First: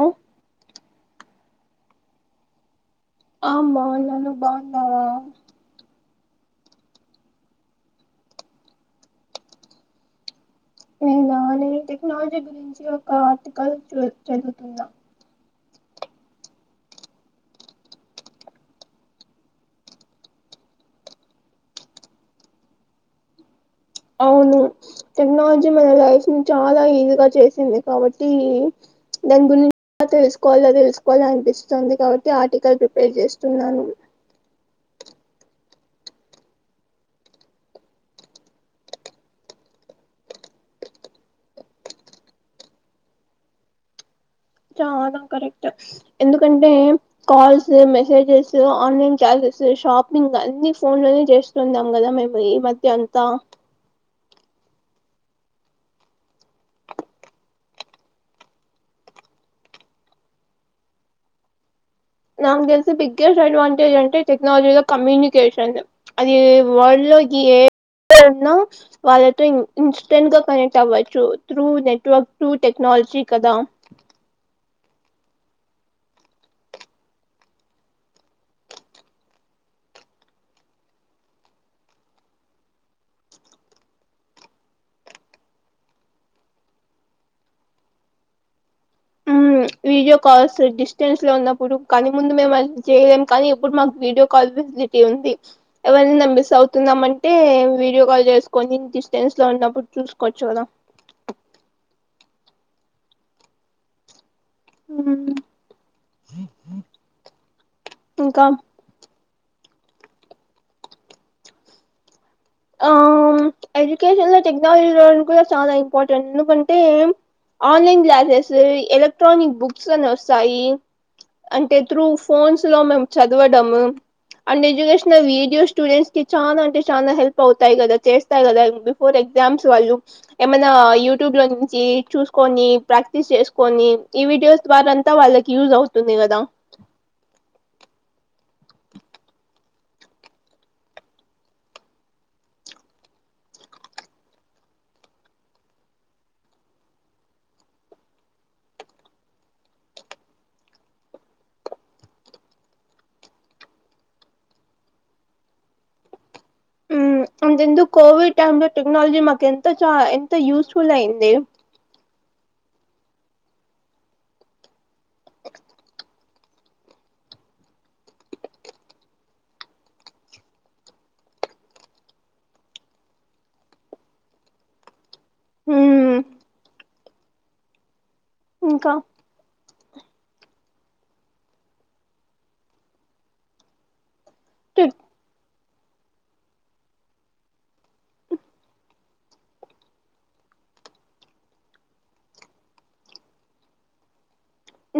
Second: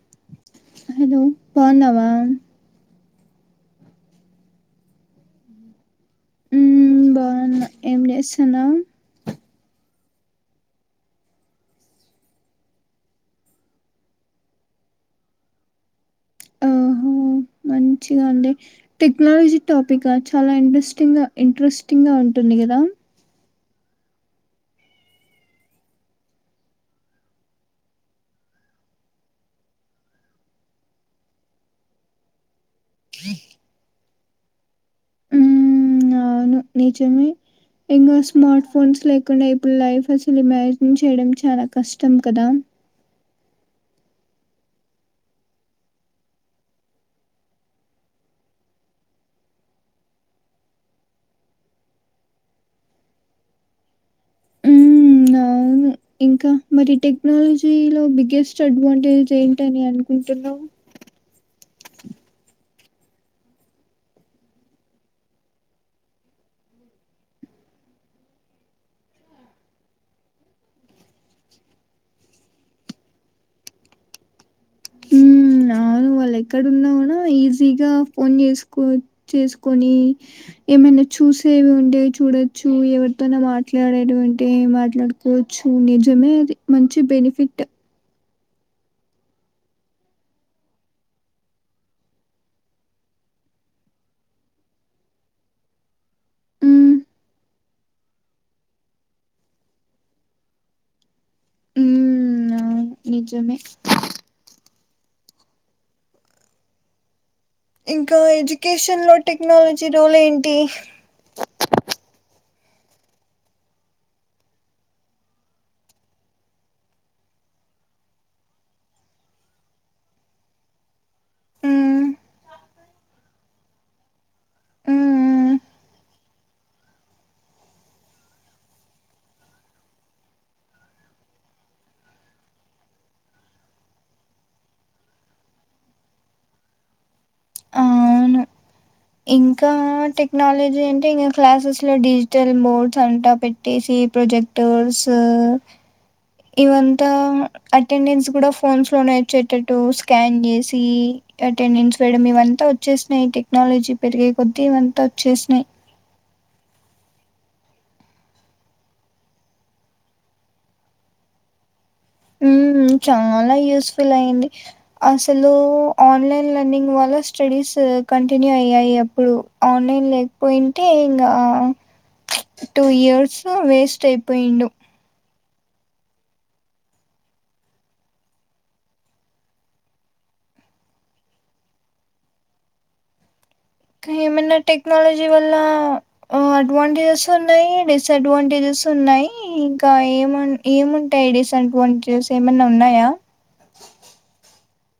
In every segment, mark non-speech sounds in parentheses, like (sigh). అ hello బావున్నావ ఆ బాగున్నా మండి మీర బాగున్నార ఉమ్ బాగున్నా ఏం జేస్తున్నావ్ నేనా నేను టెక్నాలజీ గురించి ఒక ఆర్టికల్ చ చదువుతున్నా ఓహో మంచిగా అండి టెక్నాలజీ టాపిక్ చాలా ఇంట్రెస్టింగ్ గా ఇంట్రెస్టింగ్ గా ఉంటుంది కదా అవును టెక్నాలజీ మన లైఫ్ ని చాల ఈజీగ చేసింది కాబట్టి దాని గురించి తెలుసుకోవాలా తెలుసుకోవాల అనిపిస్తుతోంది కాబట్టి ఆర్టికల్ ప్రిపేర్ చేస్తున్నాను ఉ నిజమె ఇంకా స్మార్ట్ ఫోన్స్ లేకుండ ఇప్పుడు లైఫ్ అసలు ఇమాజిన్ చేయడం చాల కష్టం కదా చాలా కరెక్ట్ ఎందుకంటే calls messages online classes shopping అన్ని ఫోన్ లోనే చేస్తున్నాం కదా మేము ఈ మధ్య అంతా ఇంక మరి టెక్నాలజీలో బిగ్గెస్ట్ అడ్వాంటేజ్ ఏంటని అనుకుంటున్నావు నాక్ తెల్సి బిగ్గెస్ట్ అడ్వాంటేజ్ అంటే టెక్నాలజీ ద కమ్యూనికేషన్ అది వల్డ్ (unintelligible) వాళ్ళతో ఇన్స్టెంట్ గా కనెక్ట్ అవ్వచ్చు త్రూ నెట్వర్క్ టూ టెక్నాలజీ చి కదా వాళ్ళ ఎక్కడున్నా గూడ ఈజీగ ఫోన్ చేసు చేసుకని ఏమైనా చూసేవి ఉంటేవి చూడొచ్చు ఎవరితోన మాట్లాడేవి ఉంటే మాట్లాడుకోవచ్చు నిజ కని అది మంచి బెనిఫిట్ అవును వీడియో కాల్స్ డిస్టెన్స్ లో ఉన్నప్పుడు కనీ ముందు మేము అ చేయలేము కానీ ఎప్పుడు మాకు వీడియో కాల్ ఉంది ఎవర్నన్న మిస్ హ్మ్ అవుతున్నాం అంటే వీడియో కాల్ చేసుకొని డిస్టెన్స్ లో ఉ అప్పుడ్ చూసుకోవచ్చు కదా ఉ అవున్ నిజమే అ ఇంకా ఎడ్యుకేషన్ లో టెక్నాలజీ రోల్ ఏంటి ఆ ఎడ్యుకేషన్ లో టెక్నాలజీ లో కూడ చాల ఇంపార్టెంట్ ఎందుకంటే ఆన్లైన్ క్లాసెస్ ఎలక్ట్రానిక్ బుక్స్ అని వస్తాయి అంటే త్రూ హ్మ్ ఫోన్స్ లో మేమ్ చదవడము అండ్ ఎడ్యుకేషన్లో హ్మ్ వీడియోస్ స్టూడెంట్స్ కి చాల అంటే చాన హెల్ప్ పవుతాయి కదా చేస్తాయి కదా బిఫోర్ ఎగ్జామ్స్ వాళ్ళు ఏమైన్నా యూట్యూబ్ లో నుంచి చూస్ కొని ప్రాక్టీస్ చేసుకొని ఈ వీడియోస్ ద్వార అంతా వాళ్ళకి యూజ్ అవుతుంది కదా అవును ఇంకా టెక్నాలజీ అంటే ఇంకా క్లాసెస్ లో డిజిటల్ బోర్డ్స్ అవంతా పెట్టేసి ప్రాజెక్టర్స్ ఇవంతా అటెండెన్స్ గూడా ఫోన్స్ లోనే వచ్చేటట్టు స్కాన్ జేసి అటెండెన్స్ వేయడం ఇవంతా వచ్చేసినాయి టెక్నాలజీ పెరిగే కొద్దీ ఇవంతా వచ్చేసినాయి మ్మ్ అంతెందుకు కోవిడ్ టైమ్ లో టెక్నాలజీ మాకెంత చ ఎంత యూస్ఫుల్ అయింది మ్మ్ చాలా యూస్ఫుల్ అయ్యింది అసలు ఆన్లైన్ లన్నింగ్ వాళ్ళ స్టడీస్ కంటిన్యూ అయ్యాయి అప్పుడు ఆన్లైన్ లేకపొయింటే ఇంగ టూ ఇయర్స్ వేస్ట్ అయిపొయిండు హ్మ్ ఇంకా ఏమన్న టెక్నాలజీ అడ్వాంటేజెస్ ఉన్నాయి డిస్డ్వాంటేజెస్ ఉన్నాయి ఇంకా ఏమ ఏముంటాయి డిస్ అన్వాంటిస్ ఏమన్నా ఉన్నాయా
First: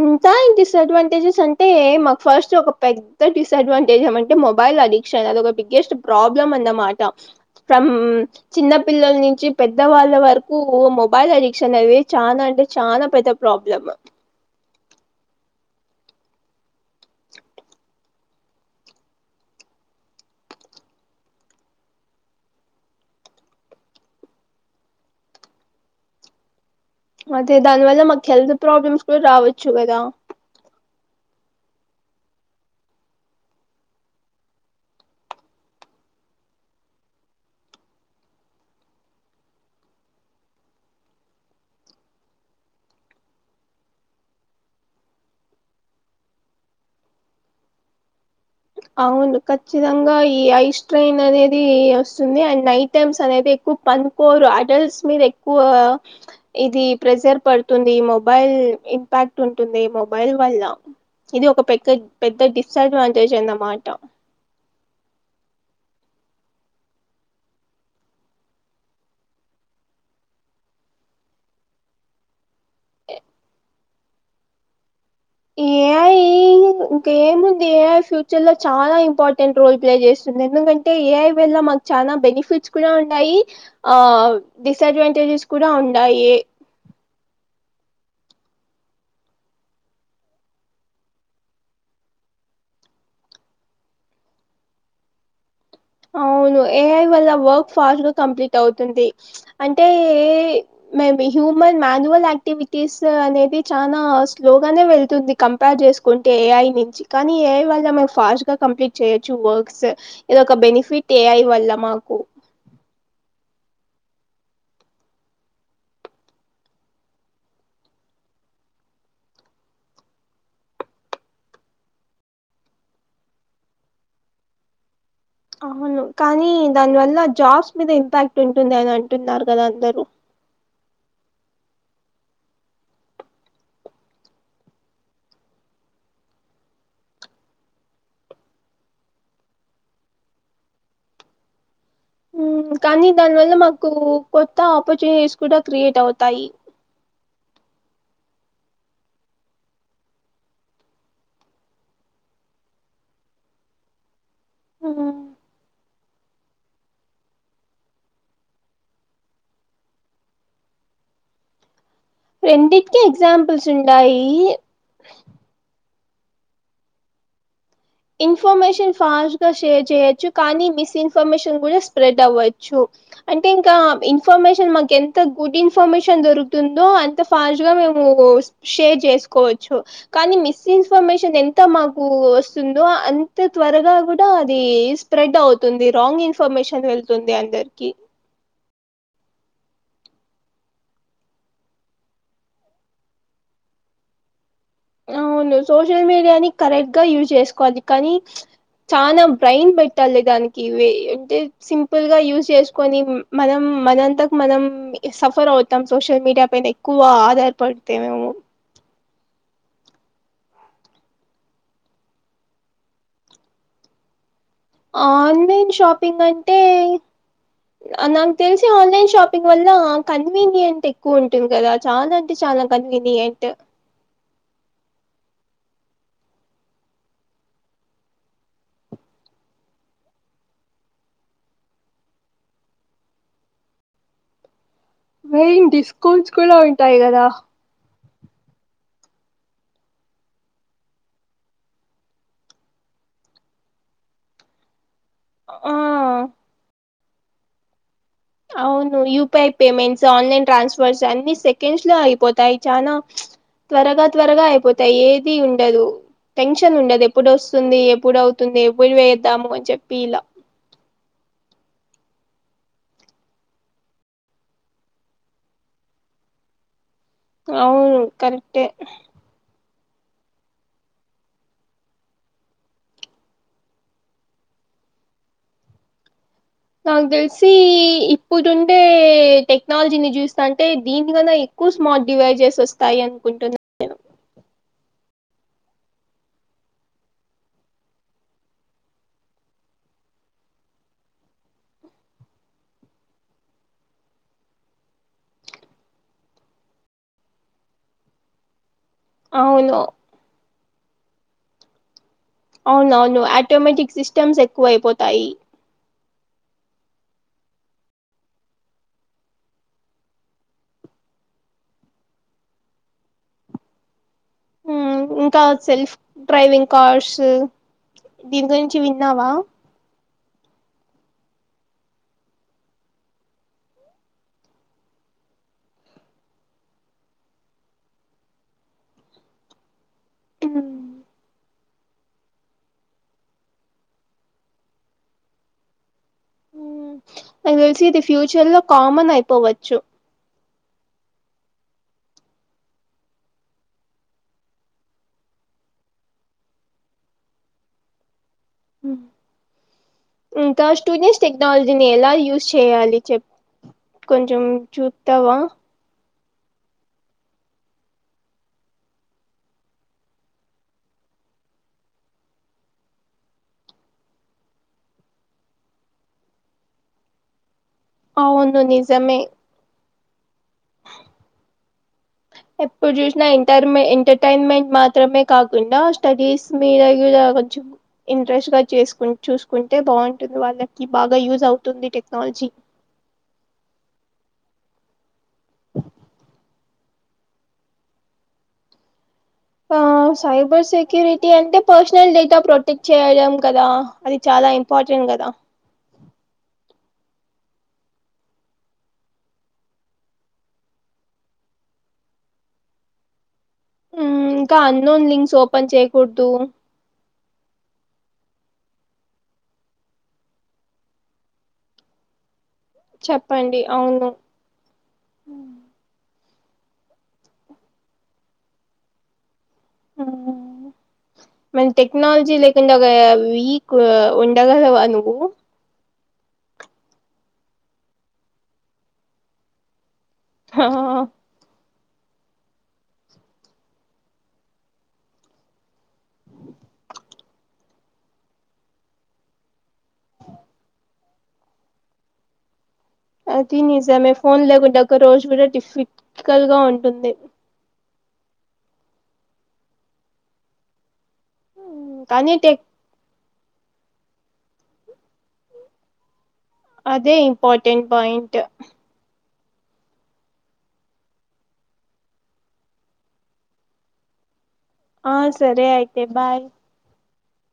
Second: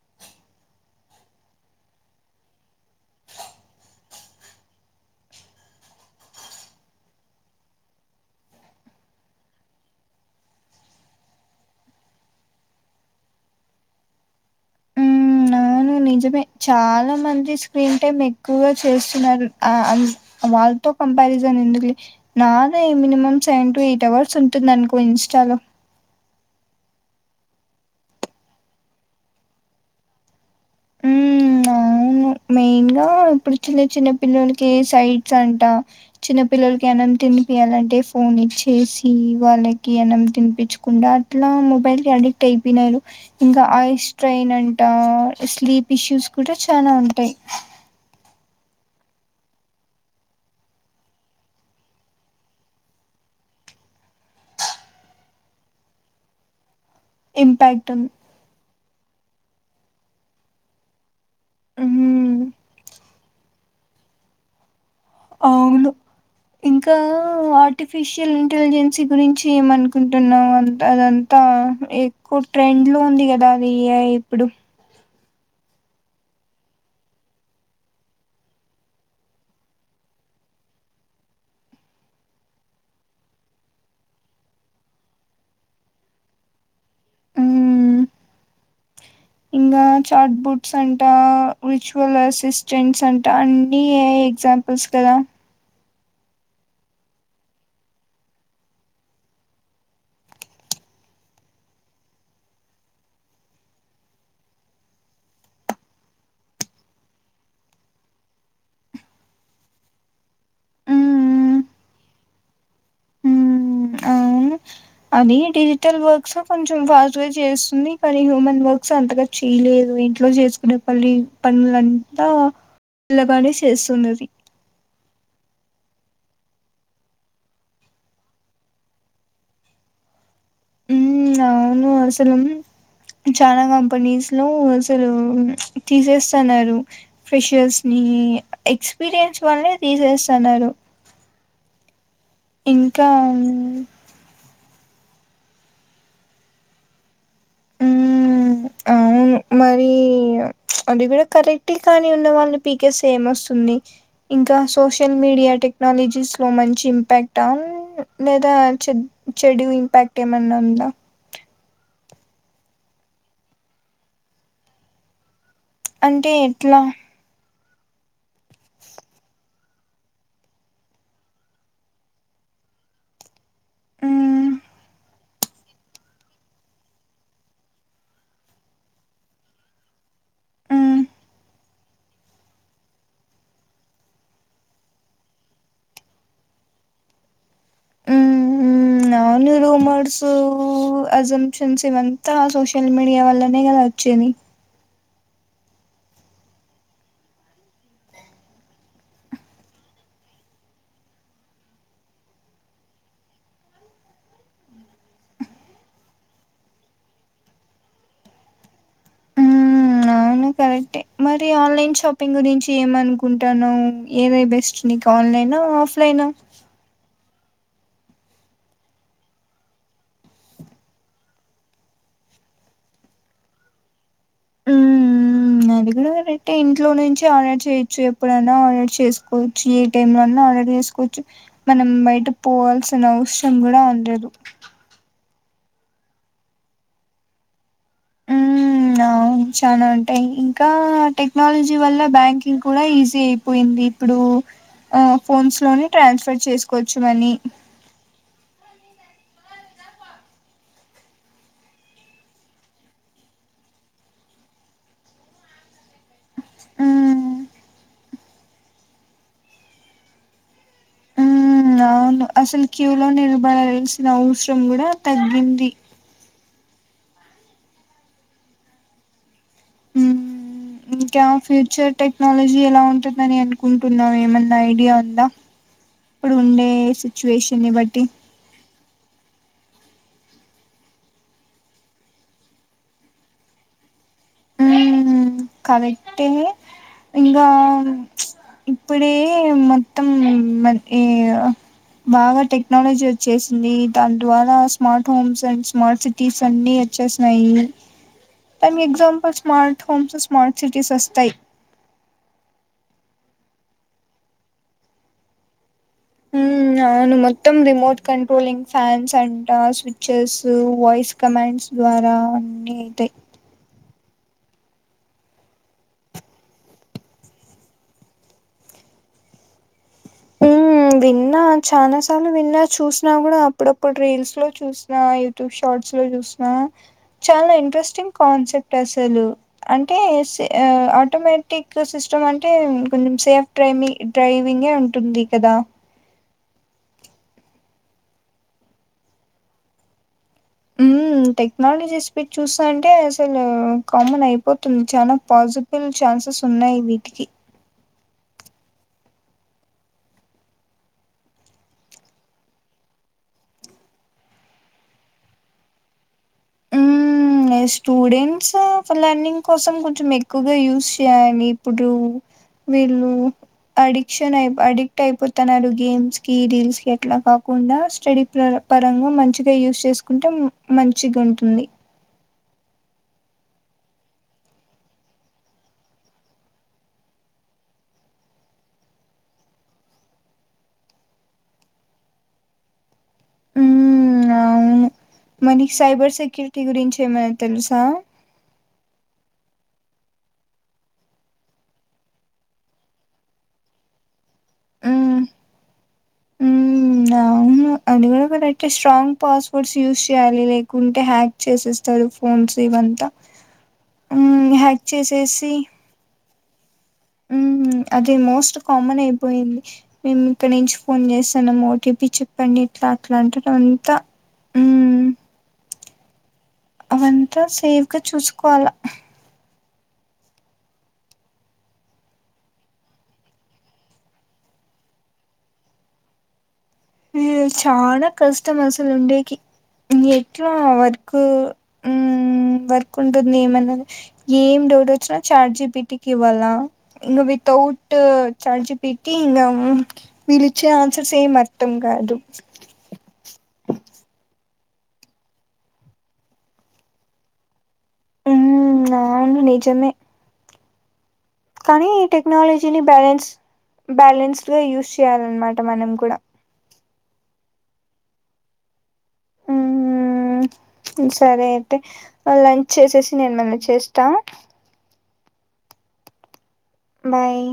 ఇంకా డిస్డ్వాంటేజెస్ అంటే మాకు ఫస్ట్ ఒక పెద్ద డిసడ్వాంటేజ్ ఏమంటే మొబై అడిక్షన్ అదొక బిగ్గెస్ట్ ప్రాబ్లం అన్నమాట చిన్నపిల్లల్ నించి పెద్ద వాళ్ళ వరకు మొబైల్ అడిక్షన్ అనేది చానా అంటే చాలా పెద్ద ప్రాబ్లం ఉమ్, అవును నిజమే చాలా మంది స్క్రీన్ టైమ్ ఎక్కువగా చూస్తున్నారు ఆ వాళ్ళతో కంపారిజన్ ఎందుకులే నాదే minimum seven to eight hours ఉంటుందనుకో ఇన్స్టాలో అదే దాని వల్ల మాకు హెల్త్ ప్రాబ్లమ్స్ కూడా రావచ్చు కదా ఉమ్ మెయిన్ గా ఇప్పుడు చిన్న చిన్న పిల్లలకి సైట్స్ అంట చిన్న పిల్లలకి అనంత్ తినిపియాలంటే ఫోన్ ఇచ్చేసి వాళ్ళకి అనం తినిపించకుండా అట్లా మొబైల్ అడిక్ట్ అయిపొయినారు ఇంకా ఐ స్ట్రైన్ అంట స్లీప్ ఇష్యూస్ కూడా చానా టె అవును ఖచ్చితంగా ఈ ఐస్ ట్రైన్ అనేది వస్తుంది అండ్ నైట్ టైమ్స్ అనేదిక్ పన్కోరు అడల్ట్స్ మీద ఎక్కువ ఇది ప్రెజర్ ఇంపాక్ట్ పడుతుంది మొబైల్ ఇంపాక్ట్ ఉంటుంది మొబైల్ వల్ల ఇది ఒక పెకగ్ హ్మ్ పెద్ద డిస్అడ్వాంటేజ్ అన్నమాట అవును ఇంకా ఆర్టిఫిషియల్ ఇంటెలిజెన్సీ గురించి ఏమనుకుంటున్నాం అంత అదంతా ఎక్కువ ట్రెండ్ లో ఉంది గదా అది ఇప్పుడు ఏయా ఈ ఇంక ఏముంది ఏ ఐ ఫ్యూచర్ లో చాలా ఇంపార్టెంట్ రోల్ ప్లే చేస్తుంది ఎందుకంటే ఏ ఐ వల్ల చానా బెనిఫిట్స్ కూడా ఉన్నాయి ఆ డిసడ్వాంటేజెస్ కూడా ఉన్నాయి హ్మ్ ఇంగా చార్ట్ బుట్స్ అంట విచువల్ అసిస్టెంట్స్ అంట అన్నీ ఏ ఐ ఎగ్జాంపుల్స్ కదా అవును ఏ ఐ వల్ల వర్క్ ఫాస్ట్ గా కంప్లీట్ అవుతుంది అంటే ఏ మేమి హ్యూమన్ మాన్యువల్ యాక్టివిటీస్ అనేది చానా స్లోగానే వెళ్తుంది కంపార్జే చేస్కుంటే ఏ ఐ నించి కానీ ఏ ఐ వల్ల మన ఫాస్ట్ గా కంప్లీట్ చేయచ్చు వక్స్ ఇదొక ఫిట్ ఏ ఐ మ్మ్ వల్ల మాకు అని డిజిటల్ వర్క్స్ కొంచెం ఫాస్ట్ గా చేస్తుంది కానీ హ్యూమన్ వర్క్స్ అంతగా చెయ్ లేదు అవింట్లో చేసుకునే పలి పనులంతా ల్లగానే చేస్తుందది అవును కానీ దాని వల్ల జాబ్స్ మీద ఇంపాక్ట్ ఉంటుంది అని అంటున్నారు కదా అందరు ఉమ్ అవును అసలు చాలా కంపెనీస్ లో అసలు తీసేస్తన్నారు ఫ్రెషర్స్ ని ఈ ఎక్స్పీరియన్స్ వాల్నే తీసేస్తన్నారు ఉమ్ కానీ ఇంకా దానివల్ల మాకు కొత్త ఆపర్చునిటీస్ కూడా క్రియేట్ అవుతాయి. మ్మ్ అవును మరి అది కూడా కరెక్టే కాని ఉన్న వాళ్ళని పీకెస్తే ఏం వస్తుంది ఇంకా సోషల్ మ్మ్. మీడియా టెక్నాలజీస్ లో మంచి ఇంపాక్టా లేదా చె చెడు ఇంపాక్ట్ ఏమన్నా ఉందా రెండింటికి ఎగ్జాంపుల్స్ ఉండాయి అంటే ఎట్లా ఇన్ఫర్మేషన్ ఫాస్ట్ గా షేర్ చేయొచ్చు కానీ మిస్ ఇన్ఫర్మేషన్ కూడా స్ప్రెడ్ అవ్వచ్చు అంటే ఇంకా మ్మ్ ఇన్ఫర్మేషన్ మాకు ఎం ఎంత గుడ్ ఇన్ఫర్మేషన్ దొరుకుతుందో అంత ఫాస్ట్ గా మేము షేర్ చేసుకోవచ్చు. కానీ మిస్ మ్మ్ ఇన్ఫర్మేషన్ ఎంత మాకు వ స్తుందో అంతే త్వరగా కూడా అది స్ప్రెడ్ అవుతుంది రాంగ్ ఇన్ఫర్మేషన్ వెళ్తుంది అందరి కి నాన్ రూమర్స్ అజంషన్స్ ఇవంతా సోషల్ మీడియా వల్లనే కదా వ చ్చేది అవును సోషల్ మీడియాని కరెక్ట్ గా యూజ్ చేసుకోవాలి కానీ చానా బ్రైన్ పెట్టాలి దానికి ఇవి అంటే సింపుల్ గా యూస్ చేసుకొని మనం మనంతకు మనం సఫర్ అవుతాం సోషల్ మీడియా పైన ఎక్కువ ఆధారపడితే మేము మ్మ్ అవును కరెక్టే మరి ఆన్లైన్ షాపింగ్ గురించి ఏమనుకుంటాన్నావ్ ఏది బెస్ ఆన్లైన్ షాపింగ్ అంటే నాకు తెలిసి ఆన్లైన్ షాపింగ్ వల్ల కన్వీనియంట్ ఎక్కువ ఉంటుంది కదా చాలా అంటే చాలా కన్వీ నియంట్ మ్మ్ అది కూడ కరెక్టే ఇంట్లో నుంచి ఆర్డర్ చేయొచ్చు ఎప్పుడన్నా ఆర్డర్ చేసుకోవచ్చు ఏ టైమ్ లో అన్నా ఆర్డర్ చేసుకోవచ్చు. మనం బయట పోవాల్సిన అవసరం కూడా ఉండదు. మెయిన్ డిస్కౌంట్స్ కూడా ఉంటాయి కదా మ్మ్ అవును చానా ఉంటాయి ఇంకా టెక్నాలజీ వల్ల బ్యాంకింగ్ కూడా ఈజీ అయిపోయింది ఇప్పుడు ఆ ఆ ఫోన్స్లోనే ట్రాన్స్ఫర్ చేసుకోవచ్చు మని అవును యూపిఐ పేమెంట్స్ ఆన్లైన్ ట్రాన్స్ఫర్స్ అన్ని సెకండ్స్ లో అయిపోతాయి చానా త్వరగా త్వరగా అయిపోతాయి ఏది ఉండదు టెన్షన్ ఉండదు ఎప్పుడు మ్మ్ వస్తుంది ఎప్పుడవు తుంది ఎప్పుడు వేదాము అని చెప్పి ఇలా ఉమ్ అవును అసలు క్యూ లో నిలబడాల్సిన అవసరం కూడా తగ్గింది. అవును కరెక్టే ఇంకా ఫ్యూచర్ టెక్నాలజీ ఎలా ఉంటుందని అనుకుంటున్నావు ఏమన్నా ఐడియా ఉందా ఇప్పుడు ఉండే నాకు తెలిసి సిచ్యువేషన్ని బట్టి ఇప్పుడుండే టెక్నాలజీని చూస్తాంటే దీనికన్నా ఎక్కువ స్మార్ట్ డివైజెస్ వస్తాయి అనుకుంటున్నా నేను మ్మ్ కరెక్టే ఇంగా ఇప్పుడే మొత్తం మ బాగా టెక్నాలజీ వచ్చేసింది దాని ద్వారా smart homes and smart cities అన్ని చేసినాయి దనీకి ఎగ్జాంపుల్ అవును స్మార్ట్ హోమ్స్ స్మార్ట్ సిటీస్ వస్తాయి అవును అవును ఆటోమేటిక్ సిస్టమ్స్ ఎక్కువ అయిపోతాయి ఉమ్ అవును మొత్తం రిమోట్ కంట్రోలింగ్ ఫ్యాన్స్ అంట స్విచెస్ వాయిస్ కమాండ్స్ ద్వారా అన్ని అయితాయి అ ఉమ్ ఇంకా సెల్ఫ్ డ్రైవింగ్ కార్స్ దీని గురించి విన్నావా ఉమ్ విన్నా చాలా సార్లు విన్నా చూసినా కూడా అప్పుడప్పుడు రీల్స్ లో చూసినా యూట్యూబ్ షార్ట్ లో చూసిన చాలా ఇంట్రెస్టింగ్ కాన్సెప్ట్ అస్సలు అం టే సి ఉమ్, ఆటోమేటిక్ టిక్ సిస్టమ్ అంటే కొంచెం సేఫ్ డ్రై డ్రైవింగే ఉంటుంది కదా నాకు తెలిసి ఇది ఫ్యూచర్ లో కామన్ అయిపోవచ్చు టెక్నాలజీస్ పట్టి చూస్తాంటే అసలు కామన్ అయిపోతుంది చాలా పాజిబుల్ చ స్ ఉన్నాయి వీటికి అ ఇంకా స్టూడెంట్స్ టెక్నాలజీని ఎలా యూస్ చేయాలి చెప్పు కొంచం చుత్తవ ఉమ్ స్టూడెంట్స్ లర్నింగ్ కోసం కొంచెం ఎక్కువగా యూస్ చేయలీ ఇప్పుడు వీళ్ళు అడిక్షన్ అయి అడిక్ట్ అయిపోతున్నారు గేమ్స్ కి రీల్స్ కి అట్లా కా కాకుండా స్టడీ అవును పరంగా నిజమే మంచిగా యూస్ చేసుకుంటే మంచిగా ఉంటుంది ఎప్పుడు చూసినా ఎంటర్ ఎంటర్టైన్మెంట్ మాత్రమే కాకుండా స్టడీస్ మీద కూడా కొంచెం ఇంట్రెస్ట్ గా చేసుకు చూసుకుంటే బాగుంటుంది వాళ్ళకి బాగా యూజ్ అవుతుంది టెక్ క్నాలజీ ఉమ్ మనకి సైబర్ సెక్యూరిటీ గురించి ఏమైనా తెలుసా ఆ సైబర్ సెక్యూరిటీ అంటే పర్సనల్ డేటా ప్రొటెక్ట్ చేయడం కదా అది చాలా ఇంపార్టెంట్ మ్మ్ కదా మ్మ్ అవును అది కూడా కరెక్టే స్ట్రాంగ్ పాస్ వర్డ్స్ యూస్ చేయాలి లేకుంటే హ్యాక్ చేసేస్తారు ఫోన్స్ అంత ఇంకా అన్నోన్ లింక్స్ ఓపెన్ చేయకూడదు అదే మోస్ట్ కామన్ అయిపోయింది మేము ఇక్కడ నుంచి ఫోన్ చేస్తానము ఓటీపీ చె పండి ఇట్లా అట్లా అంటారు చెప్పండి అంతా అవును ఉమ్ అవంతా సేఫ్గా చూసుకోవాల ఆ మన టెక్నాలజీ లేకుంటే ఒక వీక్ ఉండగలవా నువ్వు చాలా కష్టం అసలు ఉండేకి ఎట్లా ఆ వర్క్ హ్మ్ వర్క్ ఉంటుంది ఏమన్నది ఏం డౌట్ వచ్చినా చాట్ జీపిటికి ఇవ్వాలా ఇంగ తౌట్ చార్జిపిటీ ఇంగ ఉమ్ వీళ్ళు ఇచ్చే ఆన్సర్స్ ఏం అర్ధం కాదు అది నిజమే ఫోన్ లేకుంటే ఒక రోజు కూడా టిఫికల్ గా ఉంటుంది ఉమ్ అవును నిజమే కానీ టెక్నలజీ ని బ్యాలెన్స్ బ్యాలెన్స్డ్ గా యూస్ చేయాలన్నమాట మనం కూడా అదే ఇంపార్టెంట్ పాయింట్ ఉమ్ సరే అయితే లంచ్ చేసేసి నేను మళ్ళీ చేస్తా ఆ సరే అయితే బాయ్ బాయ్